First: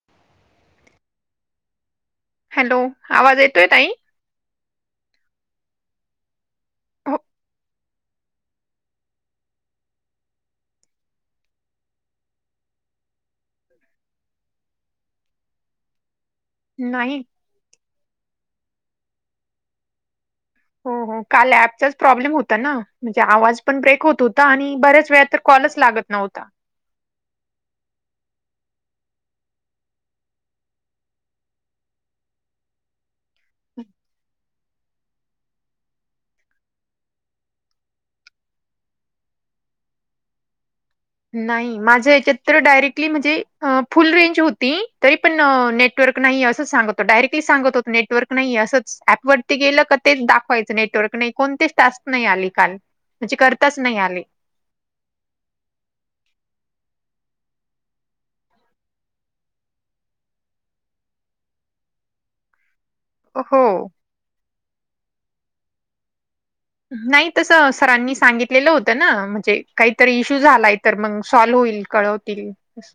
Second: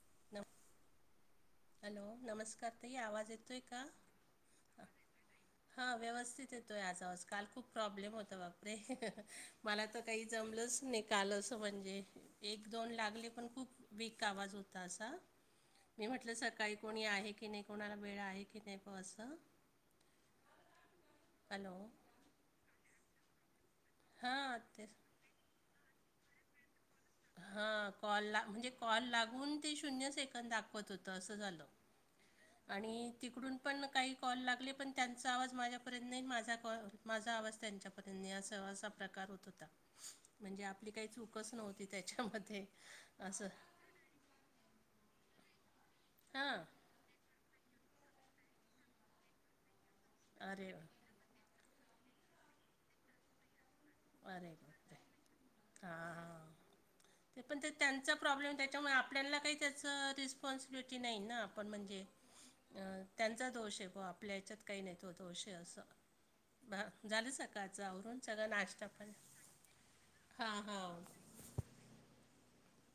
[inaudible] Hello नमस्कार ताई आवाज येतोय का. ह हां व्यवस्थित येतो. त आज हो आज काल खूप प्रॉब्लेम होतं बापरे मला तर काही जमलंच नििकाल असं म्हणजे एक दोन लागले पण खूप वीक आवाज होता असा लं सकाळी कोणी आहे की नाही कोणाला वेळ आहे की नाही प अस हो हो काल ऍपचाच प्रॉब्लेम होता ना म्हणजे आवाज पण ब्रेक होत होता हां आणि ते बऱ्याच वेळा तर कॉलच लागत नव्हता. हा कॉल ला म्हणजे कॉल लागून ते शून्य सेकंद दाखवत होतं असं झालं. आणि तिकडून पण काही कॉल लागले पण त्यांचा आवाज माझ्यापर्यंत नाही माझा कॉ माझा आवाज त्यांच्यापर्यंत नाही अस असा प्रकार होत होता म्हणजे आपली काही चूकच नाही नव्हती माझ्या याच्यात तर त्याच्यामध्ये डायरेक्टली म्हणजे असं अ, फुल रेंज होती तरी पण नेटवर्क नाही हां असं सांगत तो डायरेक्टली सांगत होतो नेटवर्क नाही असच ऍपवररती गेलं का तेच अरे दावायचं वा नेटवर्क नाही. कोणतेच तास्क नाही आली काल म्हणजे करताच नाही आला हरे कते हा हां ते पण ते त्यांचा प्रॉब्लेम त्याच्यामुळे आपल्याला काही त्याचं रिस्पॉन्सिबिलिटी नाही ना आपण म्हणजे अं त्यांचा हो दोष आहे व आपल्या ह्याच्यात काही नाही तो दोष आहे असं झालं नाही तसं सकाळचं सरांनी आवरून सगळं सांगितलेलं नाश्ता होतं पण म्हणजे काहीतरी इशू हां झालाय तर हां मग सॉल्व होईल कळवतील अस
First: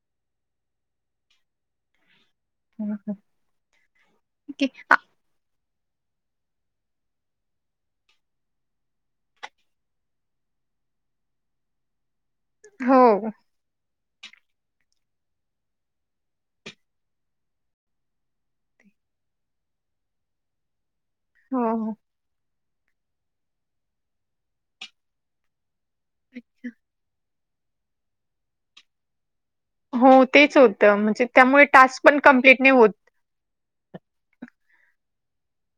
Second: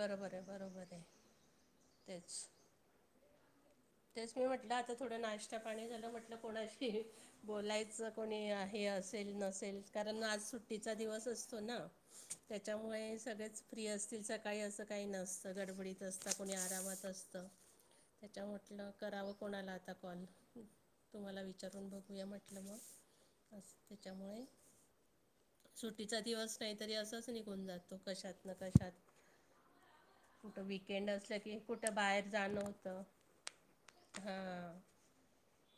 बरोंबर आहे बरोबर आहे तेच [inaudible] तेच मी की म्हटलं आता थोडं नाश्ता पाणी झालं. म्हटलं कोणाशी बोलायचं कोणी हे असेल नसेल कारण आज सुट्टीचा दिवस असतो ना हो त्याच्यामुळे सगळेच फ्री असतील सकाळी असं काही नसतं गडबडीत असतात कोणी आरामात असतं त्याच्यामुळे म्हटलं करावं कोणाला आता कॉल तुम्हाला विचारून हो बघूया म्हटलं मग अस त्याच्यामुळे सुट्टीचा दिवस नाही तरी असंच निघून जातो कशात न कशात हो तेच कुठं होतं वकेंड म्हणजे असलं की त्यामुळे कुठं टास्क पण बाहेर जाणं कंप्लीट नाही होत होतं हां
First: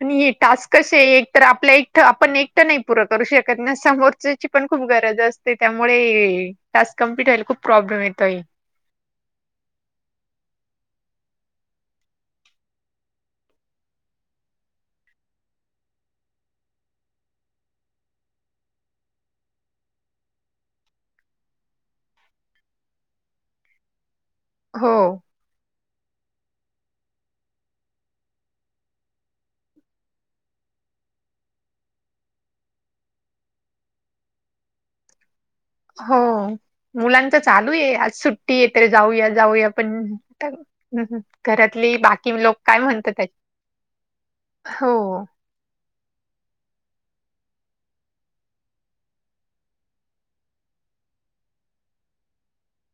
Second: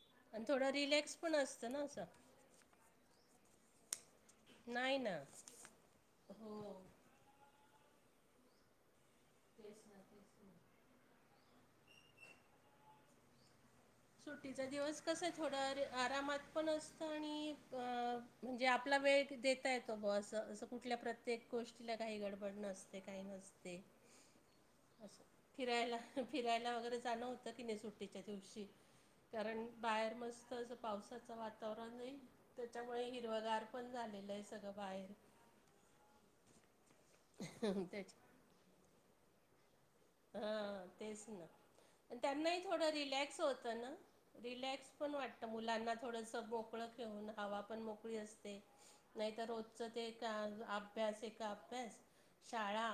प हे आणि थोडं टास्क कसे रिलॅक्स आहे एक पण तर असतं आपल्या ना एकट असं आपण एकटं नाही पूर करू शकत ना समोरच्याची पण खूप नाही ना गरज असते. त्यामुळे हो टास्क कमप्लीट व्हायला खूप प्रॉब्लेम येतोय. तेच ना सुट्टीचा दिवस कसा आहे थोडाे आरामात पण असतं आणि अ म्हणजे आपला वेळ देता येतो ब असं असं कुठल्या प्रत्येक गोष्टीला काही गडबड नसते काही नसते नस्ते हो असं फिरायला फिरायला वगैरे जाणं होतं कि नाही सुट्टीच्या दिवशी कारण बाहेर मस्त असं पावसाचं वातावरण आहे त्याच्यामुळे हिरवगार पण झालेलं आहे सगळं बाहेर हो मुलांच चालू आहे आज त्याच्या सुट्टी आहे तरी जाऊया जाऊया पण आता हा हम्म, हम्म. तेच घरातली ना बाकी लोक त्यांनाही काय थोडं म्हणतात आहे. रिलॅक्स होतं ना रिलॅक्स पण हो वाटत तर मुलांना थोडंसं मोकळं घेऊन हवा पण मोकळी असते नाहीत रोजचं ते एक अभ्यास ए अभ्यास शाळा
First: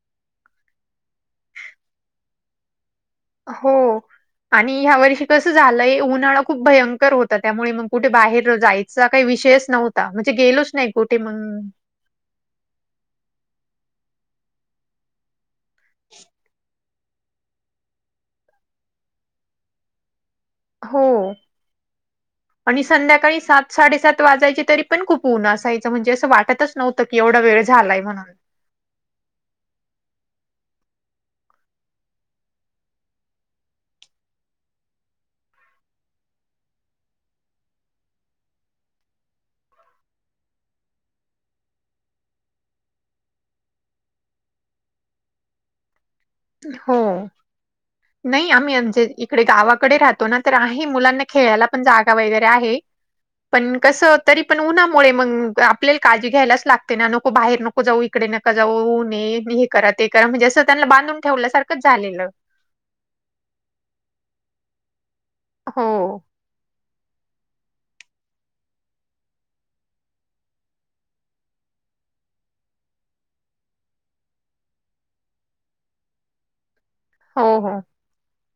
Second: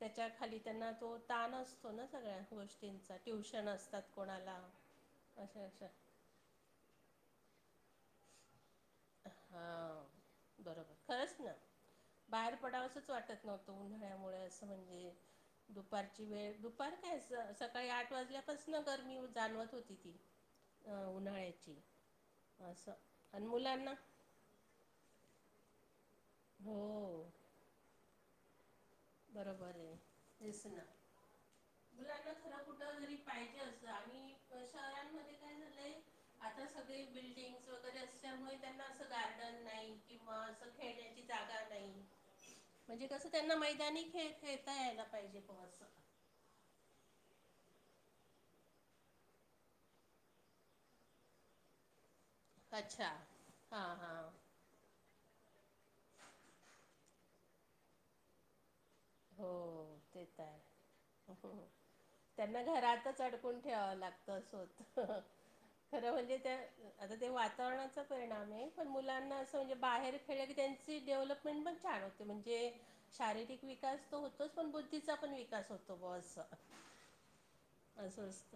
त्याच्या खाली त्यांना तो ताण असतो ना सगळ्या गोष्टींचा ट्युशन हो असतात कोणाला आणि ह्या वर्षी कसं अशा अशा झालंय उन्हाळा खूप भयंकर होता त्यामुळे मग कुठे बाहेर जायचं चा काही विषयच हां नव्हता म्हणजे गेलोच नाही बरोबर कुठे खरंच ना मग बाहेर पडावसंच वाटत नव्हतं उन्हाळ्यामुळे असं म्हणजे दुपारची वेळु फर काय सकाळी आठ वाजल्यापासून गरमी जाणवत होती ती हो. उन्हाळ्याची असं आणि मुलांना साडेसात वाजायची तरी पण खूप उन्हं असायच म्हणजे असं वाटतच हो नव्हतं की एवढा वेळ झालाय म्हणाला बरोबर आहे दिस ना गुलाला खर कुठ घरी पाहिजे असत आणि शहरांमध्ये काय झालंय आता सगळे बिल्डिंगस वगैरे असल्यामुळे त्यांना असं गार्डन नाही किंवा अस खेण्याची जागा नाही म्हणजे कस त्यांना माहि ख खेता यायला पाहिजे पच हो नाही आम्ही म्हजे इकडे गावाकडे राहतो ना तर आहे मुलांना खेळाला पण जागा वगैरे आहे अच्छा पण हां कस हां तरी पण उन्हामुळे मग आपल्याला काळी घ्यायलाच लागते ना नको बाहेर नको जाऊ इकडे नका जाऊ हो हे करा ते करा तर म्हणजे असं त्यांना बांधून ठेवल्या आहे. सारखंच झालेलं त्यांना घरातच अडकून ठेवाव लागत अस होत हो, खर म्हणजे त्या आता ते वातावरणाचा परिणाम आहे पण मुलांना असं म्हणजे बाहेर खेळलं की त्यांची डेव्हलपमेंट पण छान होते म्हणजे शारीरिक विकास तर होतोच पण बुद्धीचा पण विकास होतो ब हो हो असवस्त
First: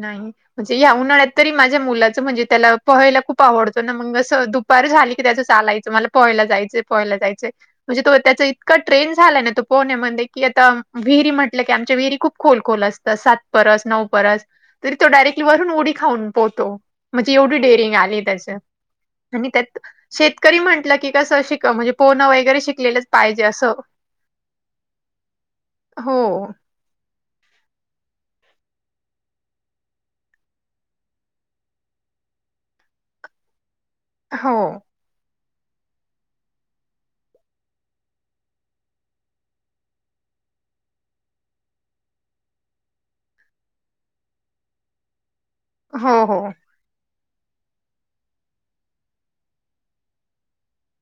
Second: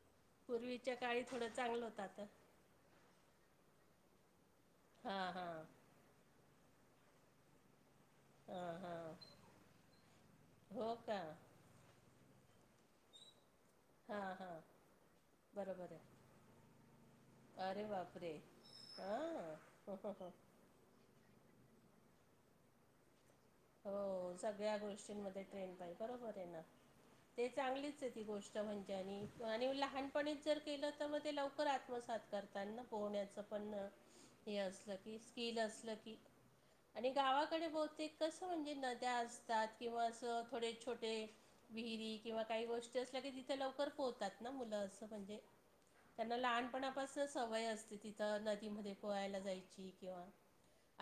नाही म्हणजे या उन्हाळ्यात तरी माझ्या होतं आता मुलाचं म्हणजे त्याला पहायला खूप आवडतो ना मग अस दुप पर झाली की हां त्याचं हां चालायचं मला पोहायला जायचं पोहायला जायचं म्हणजे त त्याच हां इतका हां ट्रेन झाला ना तो पोहण्या मध्ये, की आता हो का विहिरी म्ह की आमच्या विहिरी खूप खोल खोल असतात. सात परस नऊ हा परस हा तरी तो डायरेक्टली वरून उडी खाऊन पोहतो. म्हणजे एवढी अरे डेअरिंग आली बापरे! त्याच आणि त्यात हां शेतकरी म्हंटलं की कसं शिक म्हणजे पोहाणे वगैरे शिकलेलंच पाहिजे असं हो सगळ्या गोष्टींमध्ये ट्रेन पाहिज. हो, बरोबर आहे ना ते चांगलीच आहे ती गोष्ट म्हणजे आणि आणि लहानपणीच जर केलं तर मग ते लवकर आत्मसात करते त्यांना पोहण्याचं पण हो, हे असलं की स्किल असलं की आणि गावाकडे बहतेक कसं म्हणजे नद्या असतात किंवा असं थोडे छोटे विहिरी किंवा काही गोष्टी असल्या की तिथे लवकर पोहतात ना मुलं असं म्हणजे हो, त्यांना हो. लहानपणापासून सवय असते तिथं नदीमध्ये पोहायला जायची किंवा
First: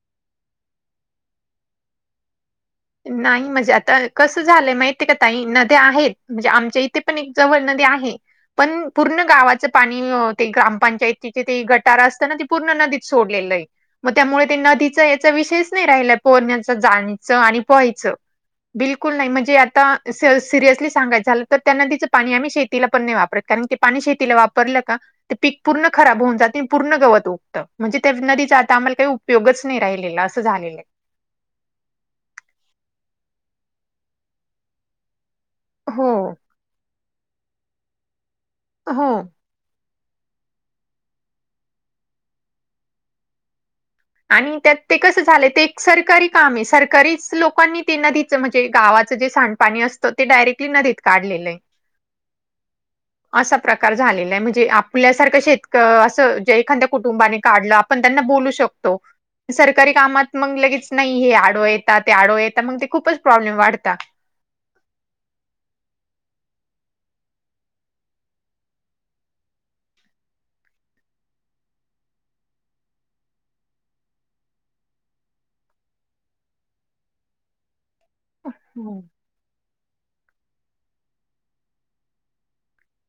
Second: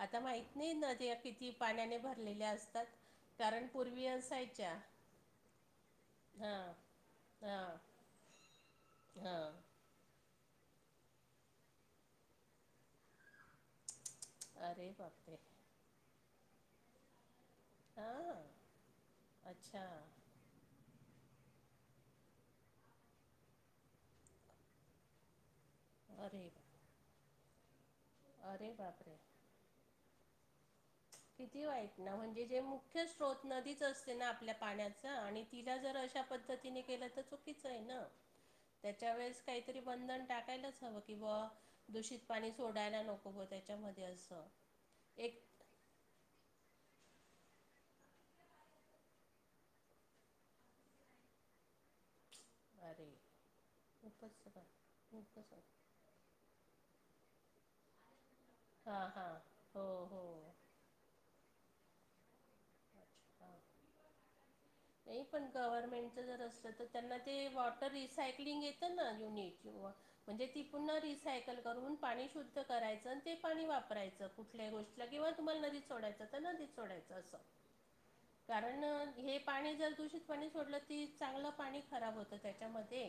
आता माहत नाही नद्या किती पाण्याने भरलेल्या असतात नाही कारण म्हणजे आता पूर्वी कसं असायच्या झालंय माहिती का ताई नद्या आहेत म्हणजे हां आमच्या इथे पण जवळ हां नदी आहे पण पूर्ण गावा हां पाणी ते ग्रामपंचायतीचे ते गटारा असत ना ते पूर्ण नदीत सोडलेलं आहे मग त्यामुळे ते अरे नदीचा याचा बापरे विषयच नाही राहिला पोरण्याच जाण्याच आणि वहायचं हां बिलकुल नाही म्हणजे आता अच्छा सिरियसली सांगायचं झालं तर त्यांना तिचं पाणी आम्ही शेतीला पण नाही वापरत कारण ते पाणी शेतीला वापरलं का ते पीक पूर्ण खराब होऊन अरे जाते आणि पूर्ण गवत उगतं म्हणजे ते नदी बा- अरे जात आम्हाला काही बापरे उपयोगच नाही राहिलेलं असं झालेलं आहे किती वाईट ना म्हणजे जे मुख्य स्रोत नदीच असते ना आपल्या पाण्याचा आणि तिला जर अशा हो पद्धतीने केलं तर चुकीचं आहे ना त्याच्या हो वेळेस काहीतरी बंधन टाकायलाच हवं किंवा दूषित पाणी सोडायला नको त्याच्यामध् आणि त्यात ते कसं झालंय ते सरकारी काम ये सरकारीच लोकांनी त्यां नदीच म्हणजे गावाचं जे सांडपाणी अस त ते डायरेक्टली नदीत काढलेले आहे. [unintelligible] असा प्रकार झालेला खूपच आहे म्हणजे आपल्यासारखं खूपच शेतक असं जे एखाद्या कुटूंबानी काढल आपण त्यांना बोलू शकतो हां हां हो सकारी हो कामात मंग लगेचं नाही हे आडव येता ते आडवा येता मग ते खूपच अच्छा हां प्रॉब्लेम वाढता. नाही पण गव्हर्नमेंटचं जर असलं तर त्यांना ते वॉटर रिसायक्लिंग येतं ना युनिट वॉटर म्हणजे ती पुर्ण रिसायकल करून पाणी शुद्ध करायचं आणि ते पाणी वापरायचं. कुठल्याही गोष्टीला किंवा तुम्हाला नदी सोडायचं तर नदी सोडायचं असं कारण हो. हे पाणी जर दूषित पाणी सोडलं ती चांगलं पाणी खराब होतं त्याच्यामध्ये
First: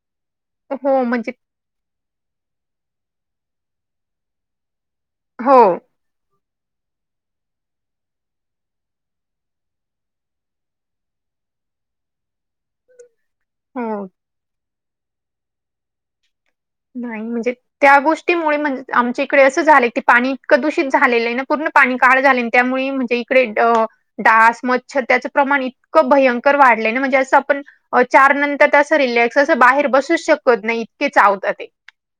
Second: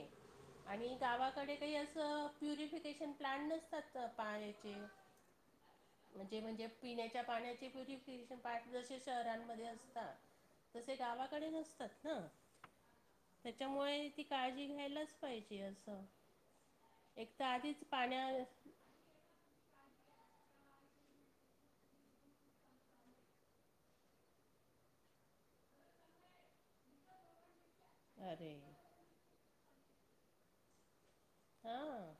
आणि हो, म्हणजे गावाकडे काही असं प्युरिफिकेशन प्लांट नसतात पाण्याचे हो. म्हणजे म्हणजे पिण्याच्या पाण्याचे प्युरिफिकेशन प्लांट जसे शहरांमध्ये असता तसे गावाकडे नसतात ना हो. त्याच्यामुळे ती काळजी घ्यायलाच पाहिजे असं नाही एक तर म्हणजे आधीच त्या पाण्या गोष्टीमुळे म्हण आमच्या इकडे असं झालंय की पाणी इतकं दूषित झालेलं आहे ना पूर्ण पाणी काळ झाले त्यामुळे म्हणजे इकडे अ डास मच्छर त्याचं प्रमाण इतकं भयंकर वाढलय ना म्हणजे असं आपण अ चार अरे नंतर त असं रिलॅक्स असं बाहेर बसूच शकत नाही इतके चावतात. ते. हा.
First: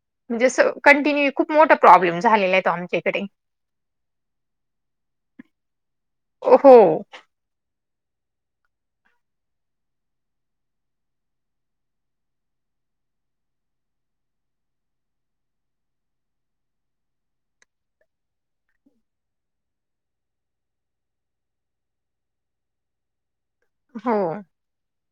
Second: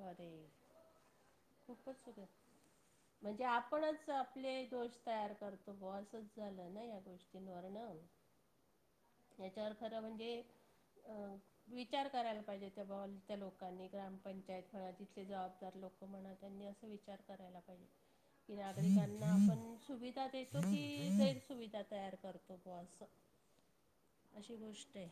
अ ते म्हणजे असं कंटिन्यू खूप मोठा खूपच प्रॉब्लेम सुध झालेला आहे तो आमच्या इकडे. म्हणजे आपणच त आपले दोष तयार करतो बुआ असंच हो, झालं ना या गोष्टींवरण याच्यावर खरं म्हणजे अ विचार करायला पाहिजे त्या भावांनी. त्या लोकांनी ग्रामपंचायत म्हणा जिथले जबाबदार लोकं म्हणा त्यांनी असा विचार करायला पाहिजे. की नाय आपण यांना आपण सुविधा देतो की गैर सुविधा तयार करतो. हो असं हो. अशी गोष्ट आहे.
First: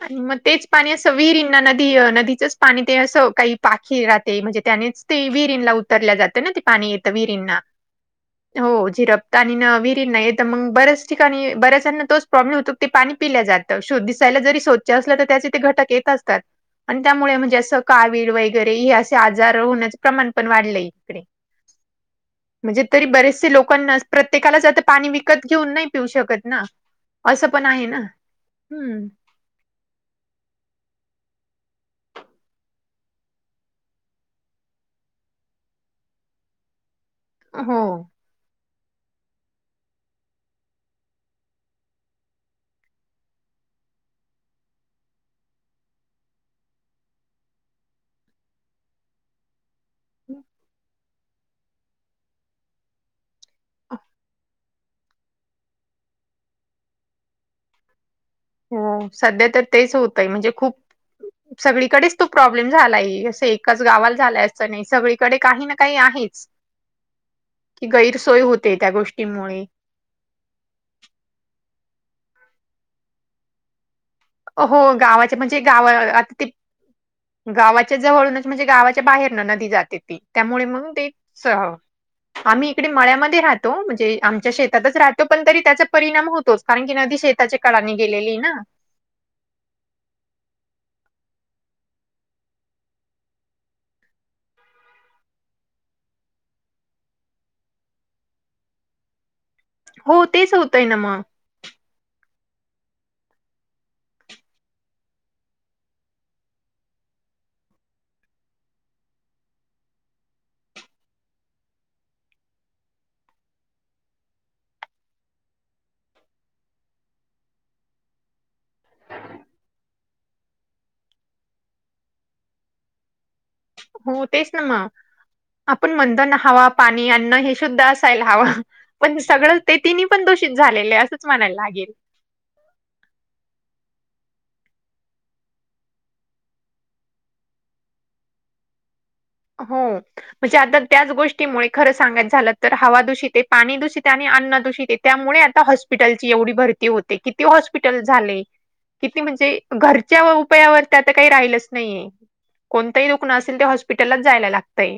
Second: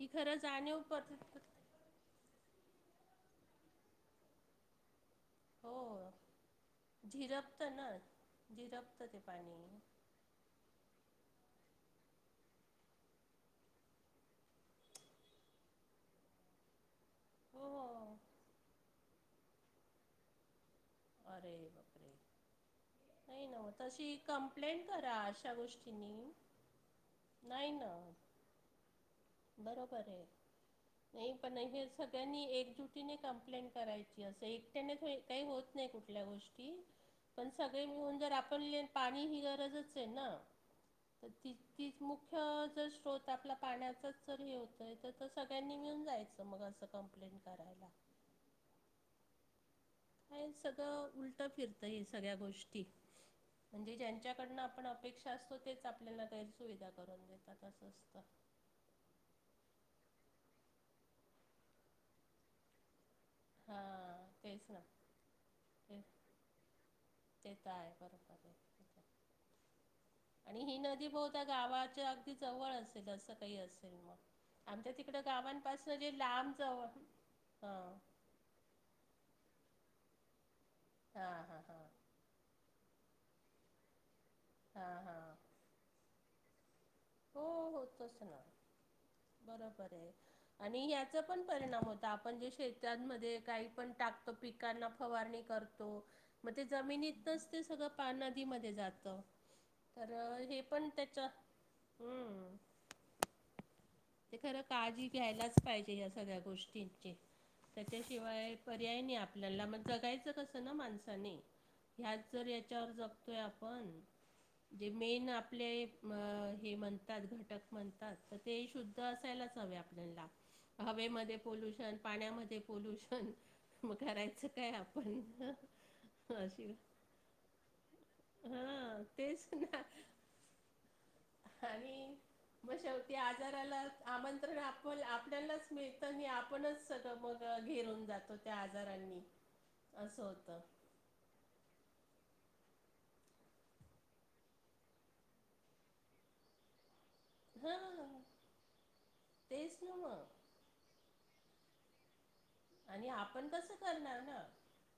ही आणि खरं मग तेच जाणीव पाणी पत असं विहिरीनां नदी नदीचंच पाणी ते असं काही पाखी राहते म्हणजे त्यानीच ते विहिरींला हो उतरल्या जाते ना ते पाणी येतं विरींना झिरपतं ना हो झिरपतं ते झिरपत पाणी आणि विहीरींना येत त मंग बऱ्याच ठिकाणी बऱ्याचांना तोच प्रॉब्लेम होतो ते पाणी पिल जात शो दिसायला जरी स्वच्छ असलं त त्यांच ते घटक येत असतात आणि त्यामुळे म्हणजे हो असं हो कावीळ वैगरे हे असं आजार होण्याचं प्रमाण पण वाढलेय. अरे बपरे! म्हणजे तरी बरेचसे लोकांना प्रत्येकालाच आता कंप्लेंट पाणी करा विकत अशा घेऊन नाही पिऊ गोष्टींनी शकत ना. असं पण आहे ना हम्म बरोबरये. नाही पण हे सगळ्यांनी एकजुटीने कंप्लेंट करायची असं एक एकट्याने काही होत नाही कुठल्या गोष्टी पण सगळे हो. मिळून जर आपण ल्यन पाणी ही गरजच आहे ना. तर ती तीच मुख्य जर स्रोत आपला पाण्याचाचं जर हे होतंय तर त सगळ्यांनी मिळून जायचं मग असं कंप्लेंट करायला. काय सगळं उलटं फिरतं हे सगळ्या गोष्टी म्हणजे ज्यांच्याकडनं आपण अपेक्षा असतो तेच आपल्याला गैरसुविधा करून देतात असं असतं. हो सध्या तर तेच होतय म्हणजे खूप सगळीकडेच तो प्रॉब्लेम झालाय. हा एकाच गावाल झालंय तेच असतं ना नाही सगळीकडे काही ना काही आहेच. तेेत आहे ब सोय होते त्या गोष्टीमुळे. आणि ही नदी बहुता गावाच्या अगदी जवळ असेल असं काही असेल मग. आमच्या हो तिकडं गावाच्या म्हणजे गाव गावांपासून जे आता ते लांब जवळ हा गावचा जवळूनच म्हणजे गावाच्या बाहेर न नदी जाते ती त्यामुळे मग ते हा हा हा आम्ही इकडे मळ्यामध्ये राहतो म्हणजे आमच्या हा शेतातच हा राहतो पण तरी त्याच परिणाम होतोच् कारण की नदी हो शेताच्या कडाने होतच गेलेली ना बरोबर आहे. आणि याचा पण परिणाम होत आपण जे शेताणमध्ये काही पण टाकतो पिक कांना फवारणी करतो. मग ते जमिनीतनच ते सगळं पान नदीमध्ये जातं. तर हो तेच हे होतंय पण ना त्याच मग हम्म ते खरं काळजी घ्यायलाच पाहिजे या सगळ्या गोष्टींची. त्याच्याशिवाय पर्याय नाही आपल्याला मग जगायचं कसं ना माणसाने? ह्यात जर याच्यावर जगतोय आपण. जे मेन आपले हे म्हणतात घटक म्हणतात तर ते शुद् तर असायलाच हवे आपल्याला हवेमध्ये पोल्युशन पाण्यामध्ये पोल्युशन मग हो करायचं तेच ना काय मग आपण? आपण म्हणत ना हवा अशी पाणी अन्न हे सुुद्ध ह हा पण तेच सगळं ते ना तिनि पण दोषित झालेले अस आणि मग शेवटी आजाराला आमंत्रण आप आपल्यालाच मिळतं आणि आपणच सगळं मग घेरून जातो त्या आजारांनी. हो असं म्हणजे होतं आता त्याच गोष्टीमुळे खरं सांगायच् झालं तर हवा दूषित आहे पाणी दूषित आहे आणि अन्न दूषित आहे त्यामुळे आता हॉस्पी स्पिटलची एवढी भरती होते किती हॉस्पिटल हां झाले किती म्हणजे तेच ना घरच्या मग रुपयावर आता काही राहिलच नाहीे कोणताही आणि दुख्ण आपण असेल ते कसं हॉस्पिटललाच करणार ना जायला लागतय.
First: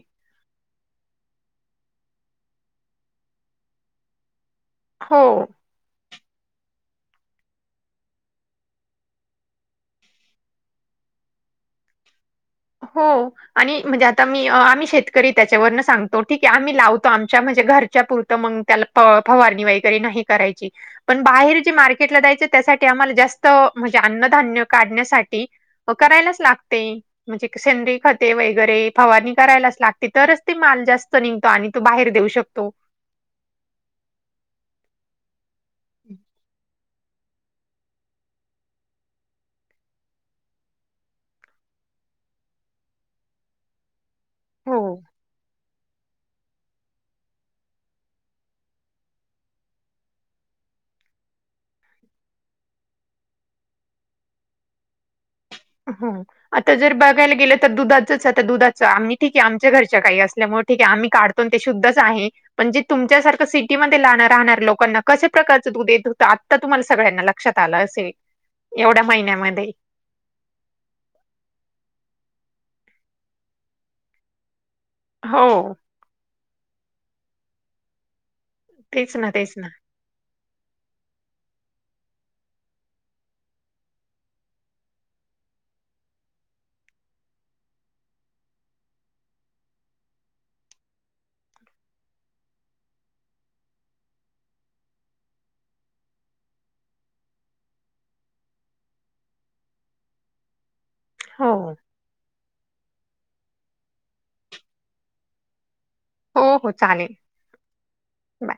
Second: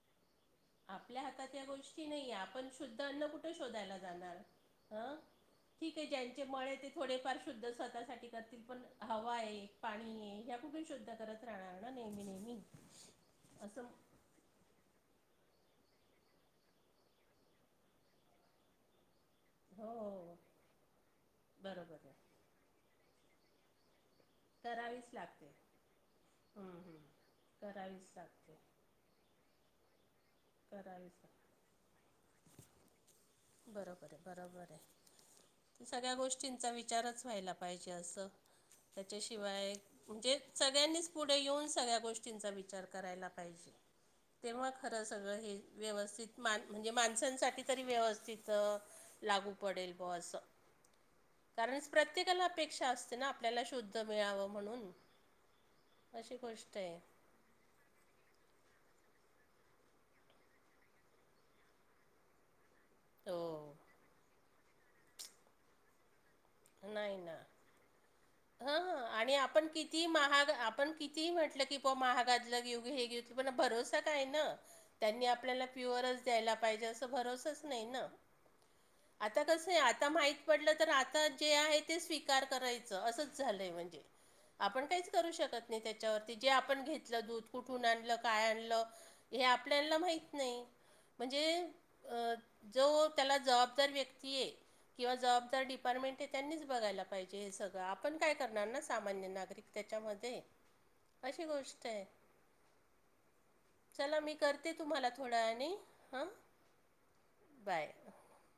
आपल्या हातात या गोष्टी नाहीे आपण शुद्ध अन्न कुठे शोधायला जाणार हं? हो. ठीक आहे ज्यांचे मळे आहे ते थोडेफार शुद्ध स्वतःसाठी करतील पण हवा आहे. पाणी ह्या कुठे शुद्ध करत राहणार ना नेहमी नेहमी? हो आणि असं म्हणजे आता आता मी आम्ही शेतकरी त्याच्यावरन सांगतो ठीक आहे आम्ही लावतो आमच्या म्हणजे घरच्या पुरतं मग त्याला फवारणी वगैरे नाही हो करायची पण बाहेर जे बरोबर आहे मार्केटला जा्यायच त्यासाठी आम्हाला जास्त म्हणजे अन्नधान्य करावीच काढण्यासाठी लागते करायलाच हं, लागते. हं. म्हणजे सेनरी करावीच खते लागते वगैरे फवारणी करायलाच लागते तरच तेी माल जास्त करावीच निघतो लाग आणि तो बाहेर देऊ शकतो. बरोबर आहे बरोबर आहे. सगळ्या गोष्टींचा विचारच व्हायला पाहिजे असं त्याच्याशिवाय म्हणजे सगळ्यांनीच पुढे येऊन सगळ्या गोष्टींचा विचार करायला पाहिजे. तेव्हा हो. खरं सगळं हे व्यवस्थित मा म्हणजे माणसांसाठी तरी व्यवस तिथं लागू पडेल ब असं कारण प्रत्येकाला अपेक्षा असते ना आपल्याला शुद्ध मिळावं म्हणून? हो अशी आता गोष्ट जर आहे बघयला गेलं तर दुधाच आहे तर दुधाच आम्ही ठीके आमच्या घरच्या काही असल्यामुळे ठीके आम्ही काढतो ते शद्धच आहे. म्हणजे तुमच्यासारखं हो सिटीमध्ये राणार लोकांना कशा प्रकारचं दूध येत होतं आ तुम्हाला सगळ्यांना लक्षात आलं असेल. हा एवढ्या आणि आपण महिन्यामध्ये. कि किती महाग आपण कितीही म्हटलं कि प महागातलं घेऊ हे घेऊ पण भरोसा काय ना? त्यांनी आपल्याला हो. प्युअरच द्यायला पाहिजे असं भरोसच नाही ना? तेच ना, आता तेच ना. कसं आहे आता माहित पडलं तर आता जे आहे ते स्वीकार करायचं असंच झालंय म्हणजे आपण काहीच करू शकत नाही त्याच्यावरती जे आपण घेतलं दूध कुठून आणलं काय आणलं हे आपल्याला माहत नाही म्हणजे जो त्याला जबाबदार व्यक्ती आहे किंवा जबाबदार डिपार्टमेंट आहे त्यांनीच बघायलाहिजे हे सगळं आपण काय करणार ना सामान्य नागरिक त्याच्यामध्ये अशी हो. गोष्ट आहे चला मी करते तुम्हाला थोडं आणि ह हो हो चालेल बाय बाय.